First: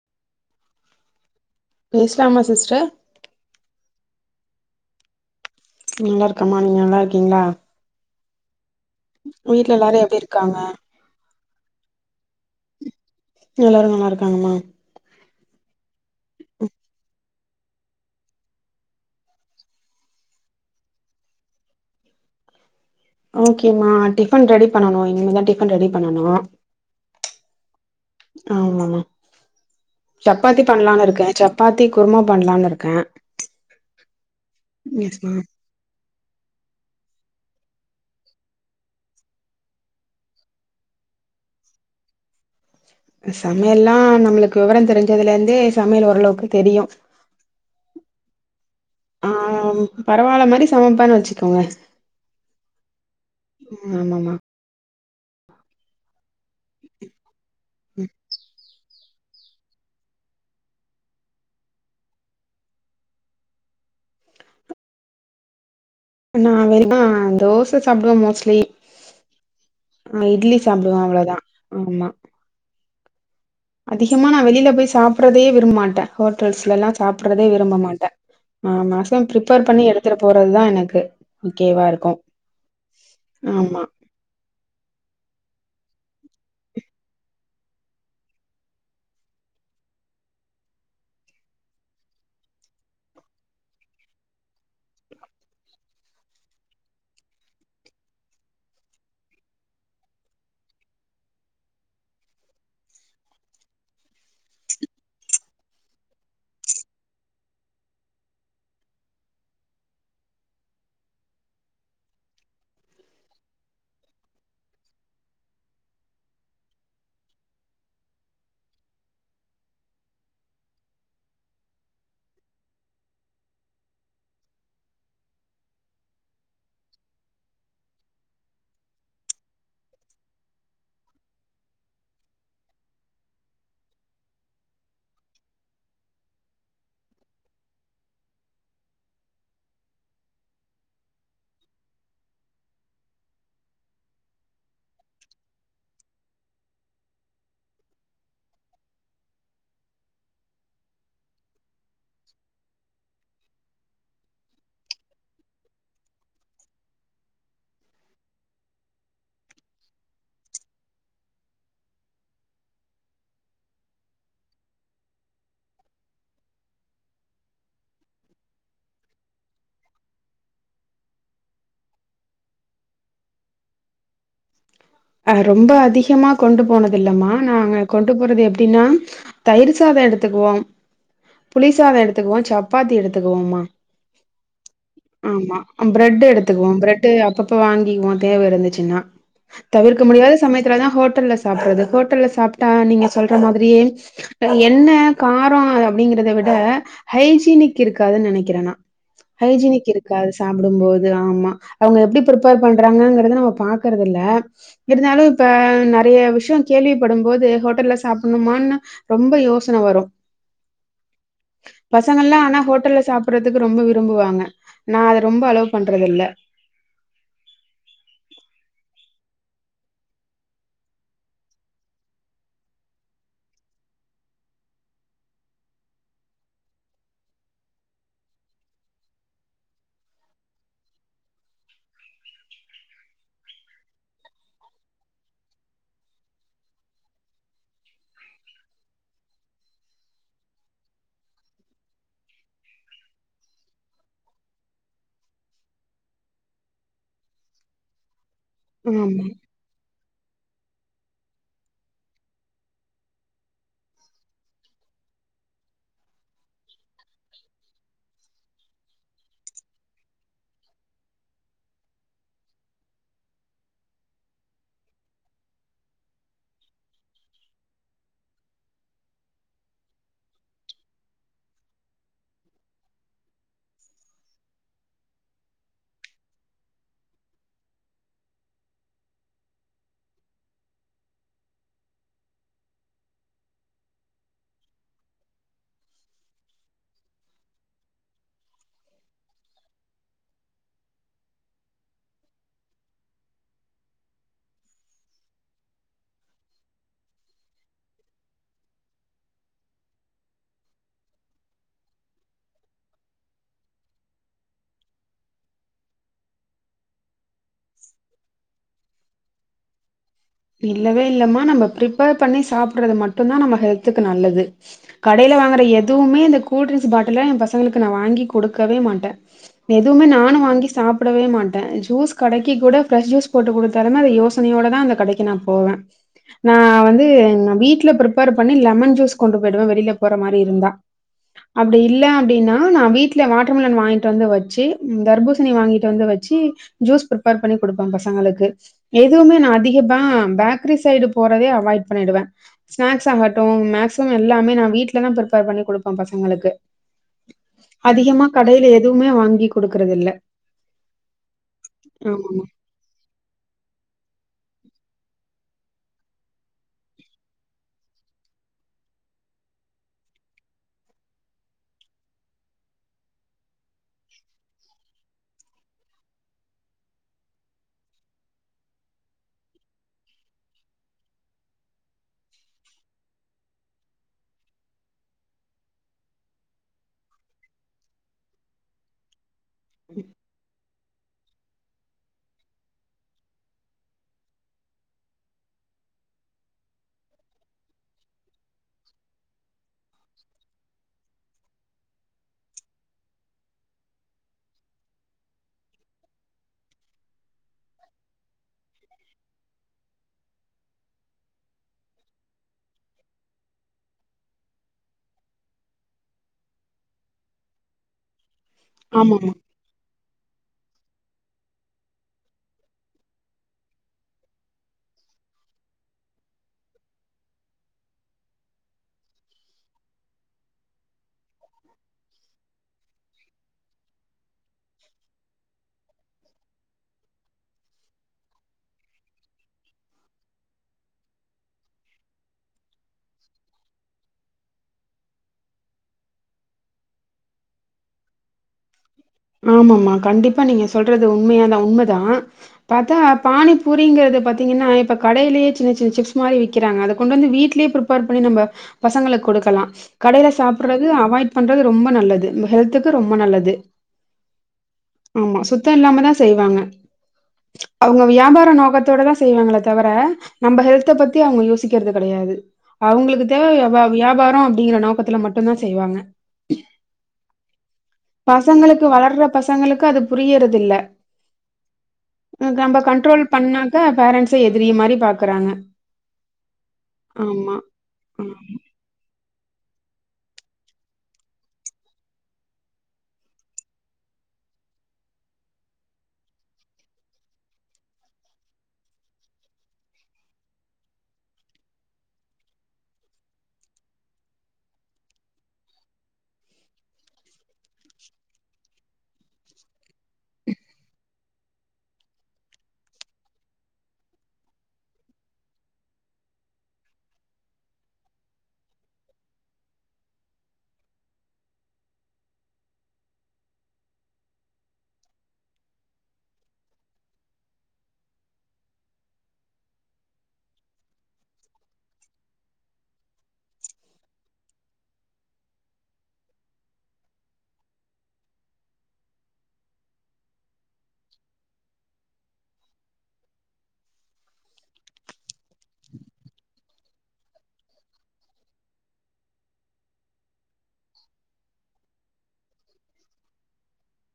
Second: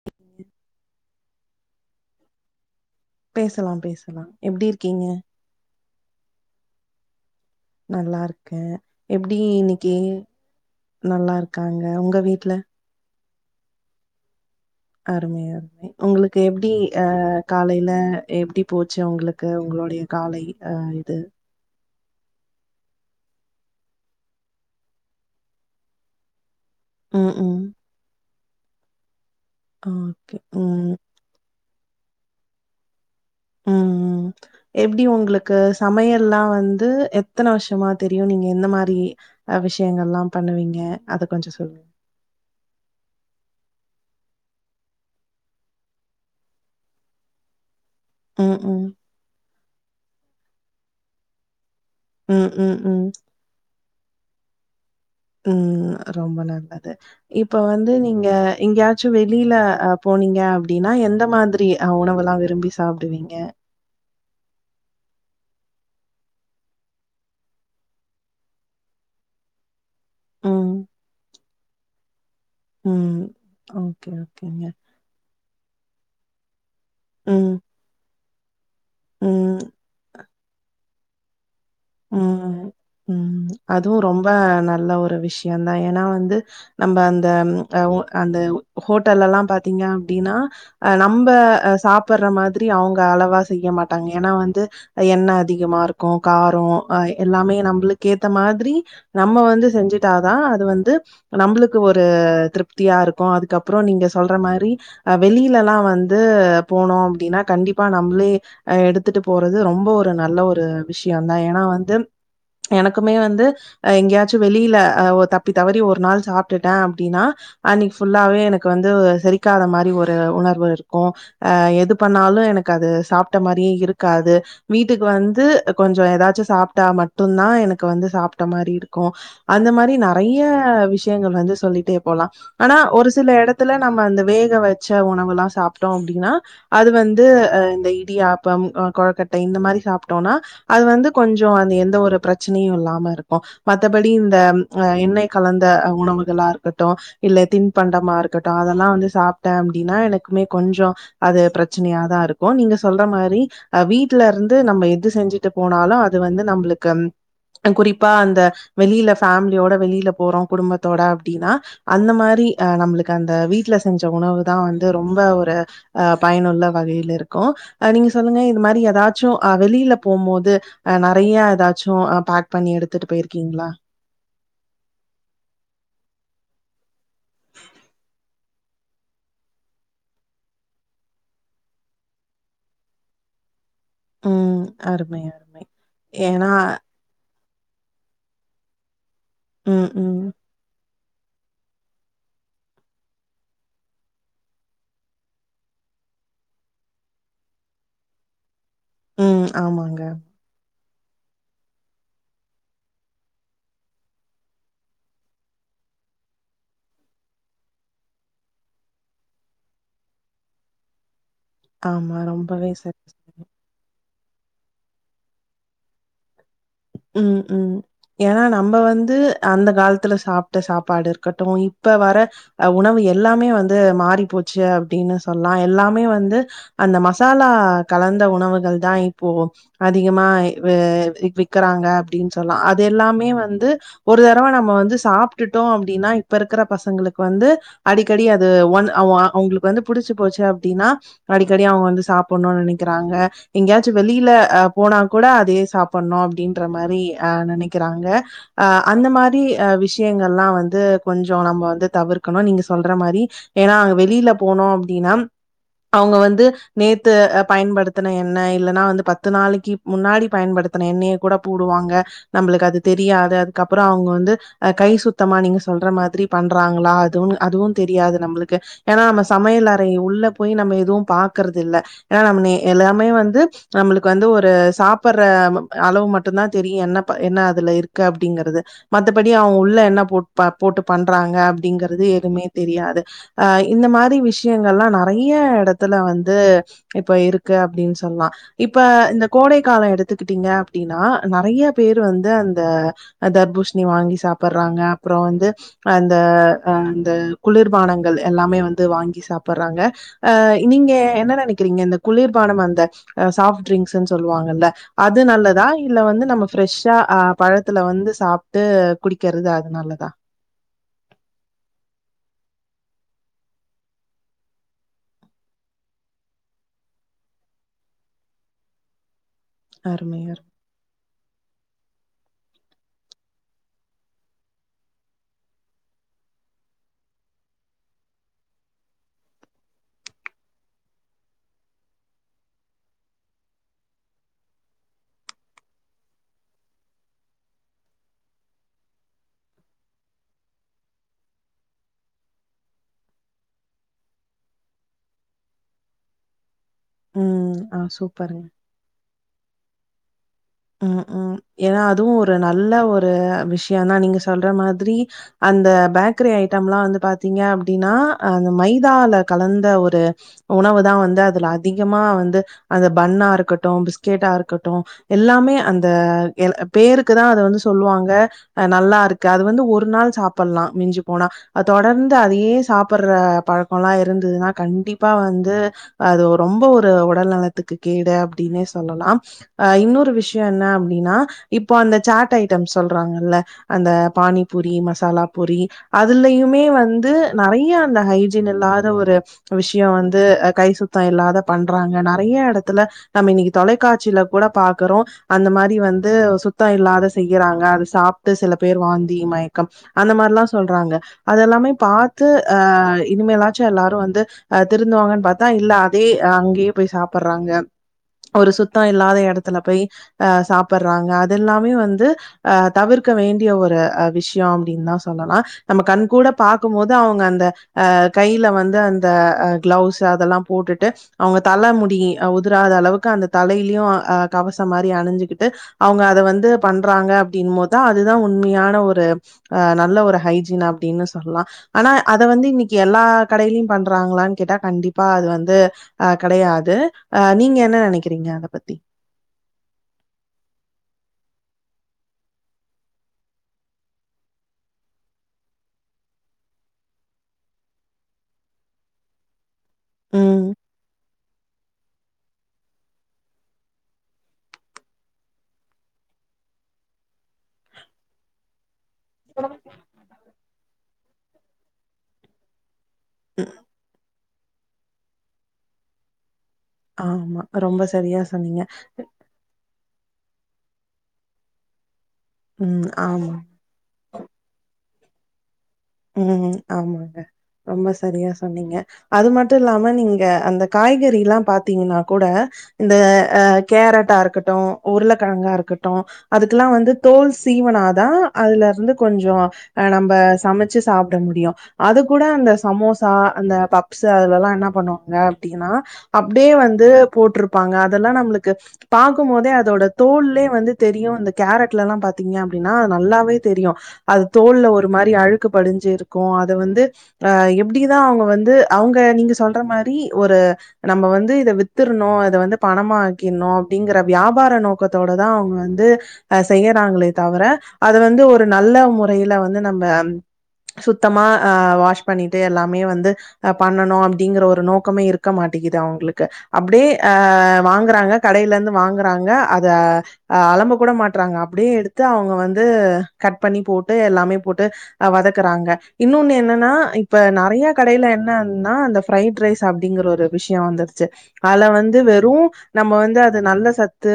[inaudible] பேசலாமா சிஸ்டர் பேசலா பேசலா எப்டி இருக்கீங்க நல்லா இருக்கேமா நீங்க நல்லா இருக்கீங்களா நல்லாருக்கே எப்பிடி வீட்ல இன்னைக்கு எல்லாரும் எப்டி இருக்காங்க நல்லாருக்காங்க உங்க வீட்ல எல்லாரு நல்லாருக்காங்கம்மா அருமை அருமை உங்களுக்கு எப்டி அ காலைல எப்டி போச்சு உங்குளுக்கு உங்களுடைய காலை ஆ இது ஓகேம்மா டிஃபன் ரெடி பண்ணனு இனிமேதா டிஃபன் ரெடி பண்ணனு ம் ம் ஆமமா ஓகே சப்பாத்தி ம் பண்லான் இருக்கே சப் பாத்தி குருமா பண்ணலானு இருக்க ம் ம் எப்டி உங்களுக்கு சமையல்லா வந்து எத்தன வருஷமா தெரியு நீங்க எந்த மாரி அ விஷயங்கள்லா பண்ணுவீங்க அத கொஞ்சொ சொல் சமையல்லா நம்மளுக்கு வெவரந் தெரிஞ்சதுல இருந்தே சமையல் ஓரளவுக்கு தெரியு ம் ம் ஆம் பரவால்ல மாரி சமப்பன் வச்சுக்கோங்க ம் ம் ம் ம் ஆமமா ம் ரொம்ப நல்லது இப்ப வந்து நீங்க எங்கயா ச்சு வெளில அ போனீங்க அப்டின்னா எந்த மாதிரி அ உணவுல்லா விரும்பி சாப்புடுவீங்க நா வெளியெனா தோச சாப்டுவே மோஸ்ட்லி இட்லி ம். சாப்டுவே அவ்ளோதா ஆமா ம் ஓகே, அதிகமா நா ஓகேங்க. வெளில போய் சாப்புறதே விரும்பமாட்டே ஹோட்டல்ஸ்லல்லா சாப்புறதே ம். விரும்ப மாட்ட ஆ மேக்சிமம் ம். பிரிஃப்பேர் பண்ணி எடுத்துட்டு போறதுதா எனக்கு ஓகேவா இருக் ம் ம் அதுவு ரொம்ப நல்ல ஒரு விஷயந்தா ஏனா வந்து நம்ப அந்த ம் அ ஒ அந்த ஹோட்டல்லல்லா பாத்தீங்க அப்டின்னா அ நம்ப அ சாப்புற மாதிரி அவங்க அளவா செய்ய மாட்டாங்க ஏனா வந்து எண்ணெ அதிகமா இருக்கு கா ரோ அ எல்லாமே நம்பளுக்கு ஏத்த மாதிரி நம்ம வந்து செஞ்சுட்டாதா அது வந்து நம்புளுக்கு ஒரு திருப்தியா இருக்கு அதுக்கப்றோ நீங்க சொல்ற மாரி அ வெளிலெல்லா வந்து போனோ அப்டின்னா கண்டிப்பா நம்ளே அ எடுத்துட்டு போறது ரொம்ப ஒரு நல்ல ஒரு விஷயந்தா ஏனா வந்து எனக்குமே வந்து அ எங்கயாச்சு வெளில அ ஒ தப்பி தவறி ஒரு நாள் சாப்ட்டுட்டே அப்டின்னா அன்னைக்கு ஃபுல்லாவே எனக்கு வந்து செரிக்காத மாரி ஒரு உணர்வு இருக்கு அ எது பண்ணாலு எனக்கு அது சாப்ட்ட மாரியே இருக்காது வீட்டுக்கு வந்து கொஞ்சோ எதாச்சு சாப்ட்டா மட்டுந்தா எனக்கு வந்து சாப்ட்ட மாரி இருக்கு அந்த மாரி நெறைய விஷயங்கள் வந்து சொல்லிட்டே போலா ஆனா ஒரு சில எடத்துல நம்ம அந்த வேக வச்ச உணவுல்லா சாப்ட்டோ அப்டின்னா அது வந்து அ இந்த இடியாப்பம் அ கொழுக்கட்ட இந்த மாரி சாப்ட்டோனா அது வந்து கொஞ்சோ அந்த எந்த ஒரு பிரச்சனையு இல்லாம இருக்கு மத்தபடி இந்த அ எண்ணெய் கலந்த உணவுகளா இருக்கட்டு இல்ல தின்பண்டமா இருக்கட்டு அதெல்லா வந்து சாப்ட்டே அப்டின்னா எனக்குமே கொஞ்சோ அது பிரச்சனையாதா இருக்கு நீங்க சொல்ற மாரி அ வீட்ல இருந்து நம்ம எது செஞ்சு ட்டு போனாலு அது வந்து நம்ளுக்கு அ குறிப்பா அந்த வெளில ஃபேமிலியோட வெளில போறோ குடும்பத்தோட அப்டின்னா அந்த மாரி அ நம்மளுக்கு அந்த வீட்ல செஞ்ச உணவு தா வந்து ரொம்ப ஒரு அ பயனுள்ள வகையில இருக்கு அ நீங்க சொல்லுங்க இது மாரி ஏதாச்சு வெளீல போம்போது அ நறைய எதாச்சு பேக் பண்ணி எடுத்துட்டு போயிருக்கீங்களா அ ரொம்ப அதிகமா கொண்டு போனது இல்லம்மா நாங்க கொண்டு போறது எப்படின்னா தயிர் சாதோ எடுத்துக்குவோ புளி சாதோ எடுத்துக்குவோ சப்பாத்தி எடுத்துக்குவோ மா ம் அருமை ஆமா அருமை பிரெட் ஏன்னா எடுத்துக்குவோ பிரெட் ட்டு அப்பப்ப வாங்கிக்குவோ தேவ இருந்துச்சுன்னா ம் தவிர்க்க ம் முடியாத சமயத்துலதா ஹோட்டல்ல சாப்படுறது ஹோட்டல்ல சாப்பிட்டா நீங்க சொல்ற மாதிரியே அ என்ன காரோ அப்படிங்கறத விட ஹைஜீனிக் இருக்காதுன்னு நெனைக்கிற நா ம் ஹைஜீனிக் ஆமாங்க. இருக்காது சாப்புடும்போது ஆமா அவங்க எப்படி பிரிப்பர் பண்றாங்கங்கறத நம்ம பாக்கறதுல்ல இருந்தாலு இப்ப நறைய விஷயோ கேள்விப்படும்போது ஹோட்டல்ல சாப்புன்னுமான்னு ரொம்ப யோசன வரு ஆமா பசங்கல்லா அனா ரொம்பவே ஹோட்டல்ல சாப் சரி பறதுக்கு ரொம்ப விரும்புவாங்க நா அத ரொம்ப அலோ பண்றதுல்ல ம் ம் ஏன்னா நம்ம வந்து அந்த காலத்துல சாப்ட்ட சாப்பாடு இருக்கட்டு இப்ப வர அ உணவு எல்லாமே வந்து மாறி போச்சு அப்டின்னு சொல்லா எல்லாமே வந்து அந்த மசாலா கலந்த உணவுகள் தா இப்போ அதிகமா வே விக் கராங்க அப்டின்னு சொல்லா அது எல்லாமே வந்து ஒரு தரவ நம்ம வந்து சாப்டுட்டோ அப்டின்னா இப்ப இருக்கற பசங்களுக்கு வந்து அடிக்கடி அது ஒன் அ வோ அவுங்களுக்கு வந்து புடிச்சு போச்சு அப்டின்னா அடிக்கடி அவங்க வந்து சாப்புன்னுன் நினைக்கறாங்க எங்கயாச்சு வெளீல அ போனா கூட அதே சாப்பன்னு அப்படின்ற மாரி அ நெனைக்கறாங்க அ அந்த ஆமா மாரி அ விஷயங்கள்லா வந்து கொஞ்சோ நம்ம வந்து தவிர்க்கணு நீங்கள் சொல்ற மாரி ஏன்னா அங்க வெளில போனோ அப்டின்னா அவுங்க வந்து நேத்து பயன்படுத்துன எண்ண இல்லன்னா வந்து பத்து நாளைக்கி முன்னாடி பயன்படுத்துன எண்ணெய்ய கூட போடுவாங்க நம்பளுக்கு அது தெரியாத அதுக்கப்பறோ அவங்க வந்து அ கை சுத்தமா நீங்க சொல்ற மாதிரி பண்றாங்களா அதுவு அதுவு தெரியாது நம்பளுக்கு ஏன்னா நம்ம சமையல் அறை உள்ள போய் நம்ம எதுவு பாக்கறது இல்ல ஏன்னா நம்ம நே எல்லாமே வந்து நம்பளுக்கு வந்து ஒரு சாப்பற அளவு மட்டு தா தெரியு என்ன ப என்ன அதுல இருக்கு அப்படிங்கறது மத்தபடி அவங்க உள்ள என்ன போ ப போட்டு பண்றாங்க அப்படிங்கறது எதுவுமே தெரியாது அ இந்த மாரி விஷயங்கள்லா நறைய எடத்துல வந்து இப்ப இருக்கு அப்டின் சொல்லா இப்ப இந்த கோடை காலோ எடுத்துக்கிட்டீங்க அப்டின்னா நறையா பேரு வந்து அந்த தர்பூசணி வாங்கி சாப்பற்றாங்க அப்பறோ வந்து அந்த அ அந்த குளிர்பானங்கள் எல்லாமே வந்து வாங்கி சாப்பற்றாங்க ஆ நீங்க என்ன நெனைக்கறீங்க இந்த குளிர்பானம் அந்த சாஃப்ட் ட்ரிங்க்ஸ்ன்னு சொல்லுவாங்கல்ல அது நல்ல தா இல்ல வந்து நம்ம ஃப்ரெஷ்ஷா அ பழத்துல வந்து சாப்ட்டு குடிக்கிறது அதுனாலதா இப்ப இல்லவே இல்லமா நம்ம பிரிப்பேர் பண்ணி சாப்படுறது மட்டு தா நம்ம ஹெல்த்துக்கு நல்லது கடைல வாங்குற எதுவுமே இந்த கூல்ட்ரிங்க்ஸ் பாட்டில எ பசங்களுக்கு நா வாங்கி குடுக்கவே மாட்ட எதுமே அருமை, நானு அருமை. வாங்கி சாப் டவே மாட்டே ஜூஸ் கடைக்கு கூட ஃப்ரெஷ் ஜூஸ் போட்டு குடுத்தாலுமே அத யோசனையோடதா அந்த கடக் கு நா போவே நா வந்து நா வீட்ல பிரிப்பேர் பண்ணி லெமன் ஜூஸ் கொண்டு போயிடுவே வெளில போற மாரி இருந்தா அப்டி இல்ல அப்டின்னா நா வீட்ல வாட்ரு மிலன் வாங்கிட்டு வந்து வச்சு தர்பூசணி வாங்கிட் டு வந்து வச்சு ஜூஸ் பிரிப்பேர் பண்ணி குடுப்பே பசங்களுக்கு எதுமே நா அதிக தா பேக்கரி சைடு போறதே அவாய்ட் பண்ணிடுவே ஸ்நாக்ஸ் ஆகட்டு மேக்சிமம் எல்லாமே நா வீட்டலதா பிரிப்பேர் பண்ணி குடுப்பே பசங்களுக்கு ம். ஆ அதிகமா சூப்பருங்க. கடைல எதுமே வாங்கி குடுக்கறது இல்ல ம் ம் ஏன்னா அதுவு ஒரு நல்ல ஒரு விஷயதா நீங்க சொல்ற மாதிரி அந்த பேக்கரி ஐட்டம்ல்லா வந்து பாத்தீங்க அப்டின்னா அந்த மைதால கலந்த ஒரு உணவு தான் வந்து அதுல அதிகமா வந்து அது பன்னா இருக்கட்டு பிஸ்கெட்டா இருக்கட்டு எல்லாமே அந்த பேருக்குதா அத வந்து சொல்லுவாங்க அ நல்லா இருக்கு அது வந்து ஒரு நாள் சாப்பட்லா மிஞ்சி போனா தொடர்ந்து அதையே சாப்புட்ற பழக்கல்லா இருந்துதுன்னா கண்டிப்பா வந்து அது ரொம்ப ஒரு உடல் நலத்துக்கு கேடு அப்டின்னே சொல்லலாம் அ னொரு விஷய என்ன அப்டின்னா இப்ப அந்த சாட் ஐட்டம் சொல்றாங்கல்ல அந்த பானிபூரி மசாலா பூரி அதுலயுமே வந்து நெறையா அந்த ஹைஜீன் இல்லாத ஒரு விஷய வந்து கை சுத்த இல்லாத பண்றாங்க நெறைய எடத்துல நம்ம இன்னைக்கு தொலைக்காட்சில கூட பாக்குறோ அந்த மாரி வந்து சுத்த இல்லாத செய்யறாங்க அத சாப்ட்டு சில பேர் வாந்தி மயக்கம் அந்த மாரில்லா சொல்றாங்க அத எல்லாமே பாத்து அ இனிமேலாச்சு எல்லாரு வந்து அ திருந்துவாங்கன்னு பாத்தா இல்ல அதே அங்கேயே போய் சாப்டுறாங்க ஒரு சு சுத்த இல்லாத ஆமாமா. எடத்துல போய் அ சாப்புட்றாங்க அது எல்லாமே வந்து அ தவிர்க்க வேண்டிய ஒரு அ விஷய அப்டின்தா சொல்லலா நம்ம கண் கூட பாக்கும் போது அவங்க அந்த அ கைல வந்து அந்த அ க்ளெஸ் அதெல்லா போட்டுட்டு அவங்க தலை முடி உதிராத அளவுக்கு அந்த தலையிலயு அ கவச மாரி அணிஞ்சுக்கிட்டு அவங்க அத வந்து பண்றாங்க அப்டின்னும் போதுதா அதுதா உண்மையான ஒரு அ நல்ல ஒரு ஹைஜீன் அப்டின்னு சொல்லா ஆனா அத வந்து இன்னைக்கு எல்லா கடைலயும் பண்றாங்களான்னு கேட்டா கண்டிப்பா அது வந்து அ கெடையாது அ நீங்க என்ன நெனைக்கிறீங்க அத பத்தி ஆமாமா கண்டிப்பா நீங்க சொல்றது உண்மையாதா உண்மைதா பாத்தா பானி பூரிங்கிறது பாத்தீங்கன்னா இப்ப கடையிலயே சின்ன சின்ன சிப்ஸ் மாரி விக்குறாங்க அத கொண்டு வந்து வீட்லயே ப்ரிப் பேர் பண்ணி நம்ம பசங்களுக்கு கொடுக்கலா கடைல ம் சாப்பிட்றது அவாய்ட் பண்றது ரொம்ப நல்லது நம்ம ஹெல்த்துக்கு ரொம்ப நல்லது ஆமா சுத்த இல்லாமதா செய்வாங்க அவங்க வியாபார நோக்கத்தோடதா செய்வாங்கள தவிர நம்ம ஹெல்த்த பத் தி அவங்க யோசிக்கிறது கெடையாது அவுங்களுக்கு தேவை ம் வியா வியாபார அப்டிங்கிற நோக்கத்துல மட் டும்தா செய்வாங்க ஆமா ரொம்ப சரியா சொன்னீங்க பசங்களுக்கு வளர்ற பசங்களுக்கு அது புரியறத இல்ல நம்ம ம் கண்ட்ரோல் ஆமா பண்ணா க்க பேரன்ட்ஸ எதிரிய மாரி பாக்குறாங்க ம் ஆமாங்க ஆமா. ரொம்ப சரியா ம். சொன்னீங்க அது மட்டு இல்லாம நீங்க அந்த காய்கறில்லா பாத்தீங்னா கூட இந்த அ கேரட்டா இருக்கட்டும் உருளக்கெழங்கா இருக்கட்டும் அதுக்கெல்லாம் வந்து தோல் சீவுனாதான் அதுல இருந்து கொஞ்சம் அ நம்ம சமை ச்சு சாப்ட முடியும் அது கூட அந்த சமோசா அந்த பப்ஸ் அதுலல்லாம் என்ன பண்ணுவாங்க அப்டின்னா அப்டியே வந்து போட்ருப்பாங்க அதெல்லாம் நம்மளுக்கு பாக்கும் போதே அதோட தோல்லே வந்து தெரியும் இந்த கேரட்லல்லாம் பாத்தீங்க அப்டின்னா அது நல்லாவே தெரியும் அது தோல்ல ஒரு மாரி அழுக்கு படிஞ்சி இருக்கும் அத வந்து அ எப்டிதான் அவுங்க வந்து அவுங்க நீங்க சொல்ற மாரி ஒரு நம்ம வந்து இத வித்துரணும் இத வந்து பணமாக்கிடணும் அப்டிங்கற வியாபார நோக்கத்தோடதான் அவுங்க வந்து அ செய்யறாங்களே தவிர அத வந்து ஒரு நல்ல முறையில வந்து நம்ம சுத்தமா அ வாஷ் பண்ணிட்டு எல்லாமே வந்து பண்ணணும் அப்டிங்கிற ஒரு நோக்கமே இருக்க மாட்டேங்கிது அவுங்களுக்கு அப்டியே அ வாங்குறாங்க கடையில இருந்து வாங்குறாங்க அத அ அலம்ப கூட மாட்டுறாங்க அப்டியே எடுத்து அவுங்க வந்து கட் பண்ணி போட்டு எல்லாமே போட்டு வதக்குறாங்க இன்னொன்னு என்னன்னா இப்ப நிறையா கடையில என்னனா அந்த ஃப்ரைட் ரைஸ் அப்டிங்கிற ஒரு விஷயம் வந்துருச்சு அதுல வந்து வெறும் நம்ம வந்து அது நல்ல சத்து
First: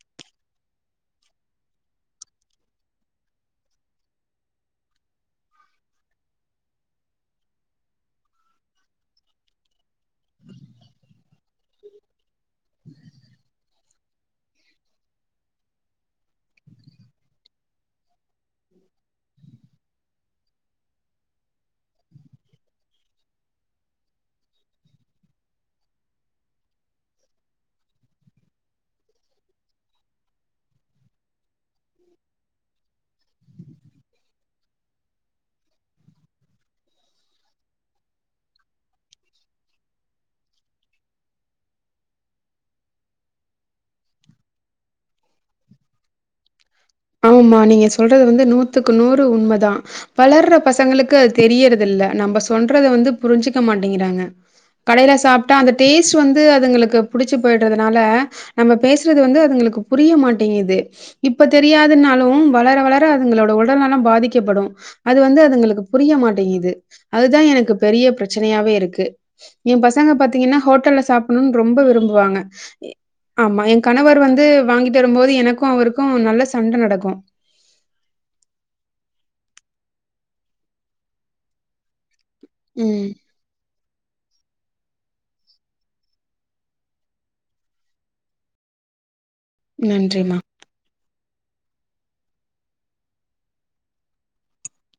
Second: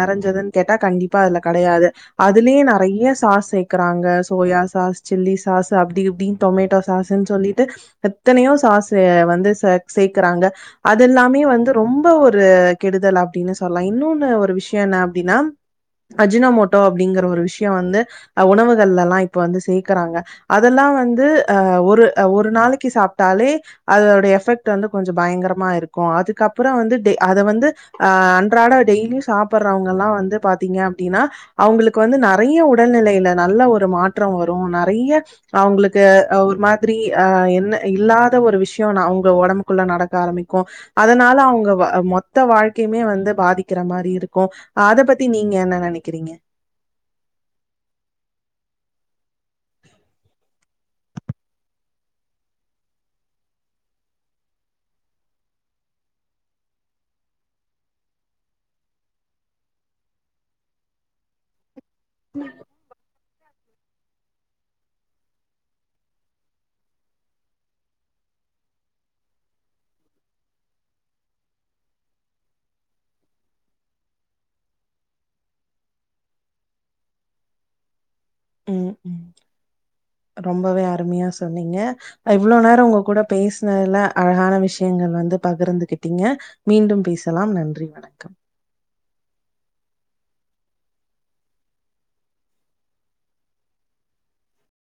நிறைஞ்சதுன் கேட்டா கண்டிப்பா அதுல கிடையாது அதுலயே நிறைய சாஸ் சேக்குறாங்க சோயா சாஸ் சில்லி சாஸ் அப்டி இப்டி டொமேட்டோ சாஸுன்னு சொல்லிட்டு எத்தனையோ சாசு வந்து ச சேக்குறாங்க அதெல்லாமே வந்து ரொம்ப ஒரு கெடுதல் அப்டின்னு சொல்லாம் இன்னொன்னு ஒரு விஷயம் என்ன அப்டின்னா அஜினமோட்டோ அப்டிங்கற ஒரு விஷயம் வந்து உணவுகள்ல எல்லாம் இப்ப வந்து சேக் கிறாங்க அதெல்லாம் வந்து அ ஒரு ஒரு நாளைக்கு சாப்டாலே அதோட எபெக்ட் வந்து கொஞ்சம் பயங்கரமா இருக்கும் அதுக்கப்புறம் வந்து அத வந்து அ அன்றாட டெய்லியும் சாப்டுறவுங்க எல்லாம் வந்து பாத்தீங்க அப்டின்னா அவுங்களுக்கு வந்து நிறைய உடல்நிலையில நல்ல ஒரு மாற்றம் வரும் நெறைய அவுங்களுக்கு ஒரு மாதிரி அ என்ன இல்லாத ஒரு விஷயம் ந அவுங்க உடம்புக்குள்ள நடக்க ஆரம்பிக்கும் அதனால அவுங்க மொத்த வாழ்க்கையுமே வந்து பாதிக்கிற மாரி இருக்கும் அத பத்தி நீங்க என்ன நினைக்கிறீங்க ஆமா நீங்க சொல்றது வந்து நூத்துக்கு நூறு உண்மதான் வளர்ற பசங்களுக்கு அது தெரியறது இல்ல நம்ம சொல்றத வந்து புரிஞ்சிக்க மாட்டேங்கிறாங்க கடையில சாப்ட்டா அந்த டேஸ்ட் வந்து அதுங்களுக்கு புடிச்சு போயிடுறதுனால நம்ம பேசுறது வந்து அதுங்களுக்கு புரிய மாட்டேங்குது இப்ப தெரியாதுனாலும் வளர வளர அதுங்களோட உடல்நலம் பாதிக்கப்படும் அது வந்து அதுங்களுக்கு புரிய மாட்டேங்குது அதுதான் எனக்கு பெரிய பிரச்சனையாவே இருக்கு என் பசங்க பாத்தீங்கன்னா ஹோட்டல்ல சாப்பிடணும்ன்னு ரொம்ப விரும்புவாங்க ஆமா என் கணவர் வந்து வாங்கிட்டு வரும்போது எனக்கும் அவருக்கும் நல்ல சண்ட நடக்கும் ம் ம் ரொம்பவே அருமையா சொன்னீங்க இவ்ளோ நேரம் உங்க ம். கூட பேசுனதுல அழகான விஷயங்கள் வந்து பகிர்ந்துகிட்டிங்க மீண்டும் பேசலாம் நன்றி வணக்கம் நன்றிமா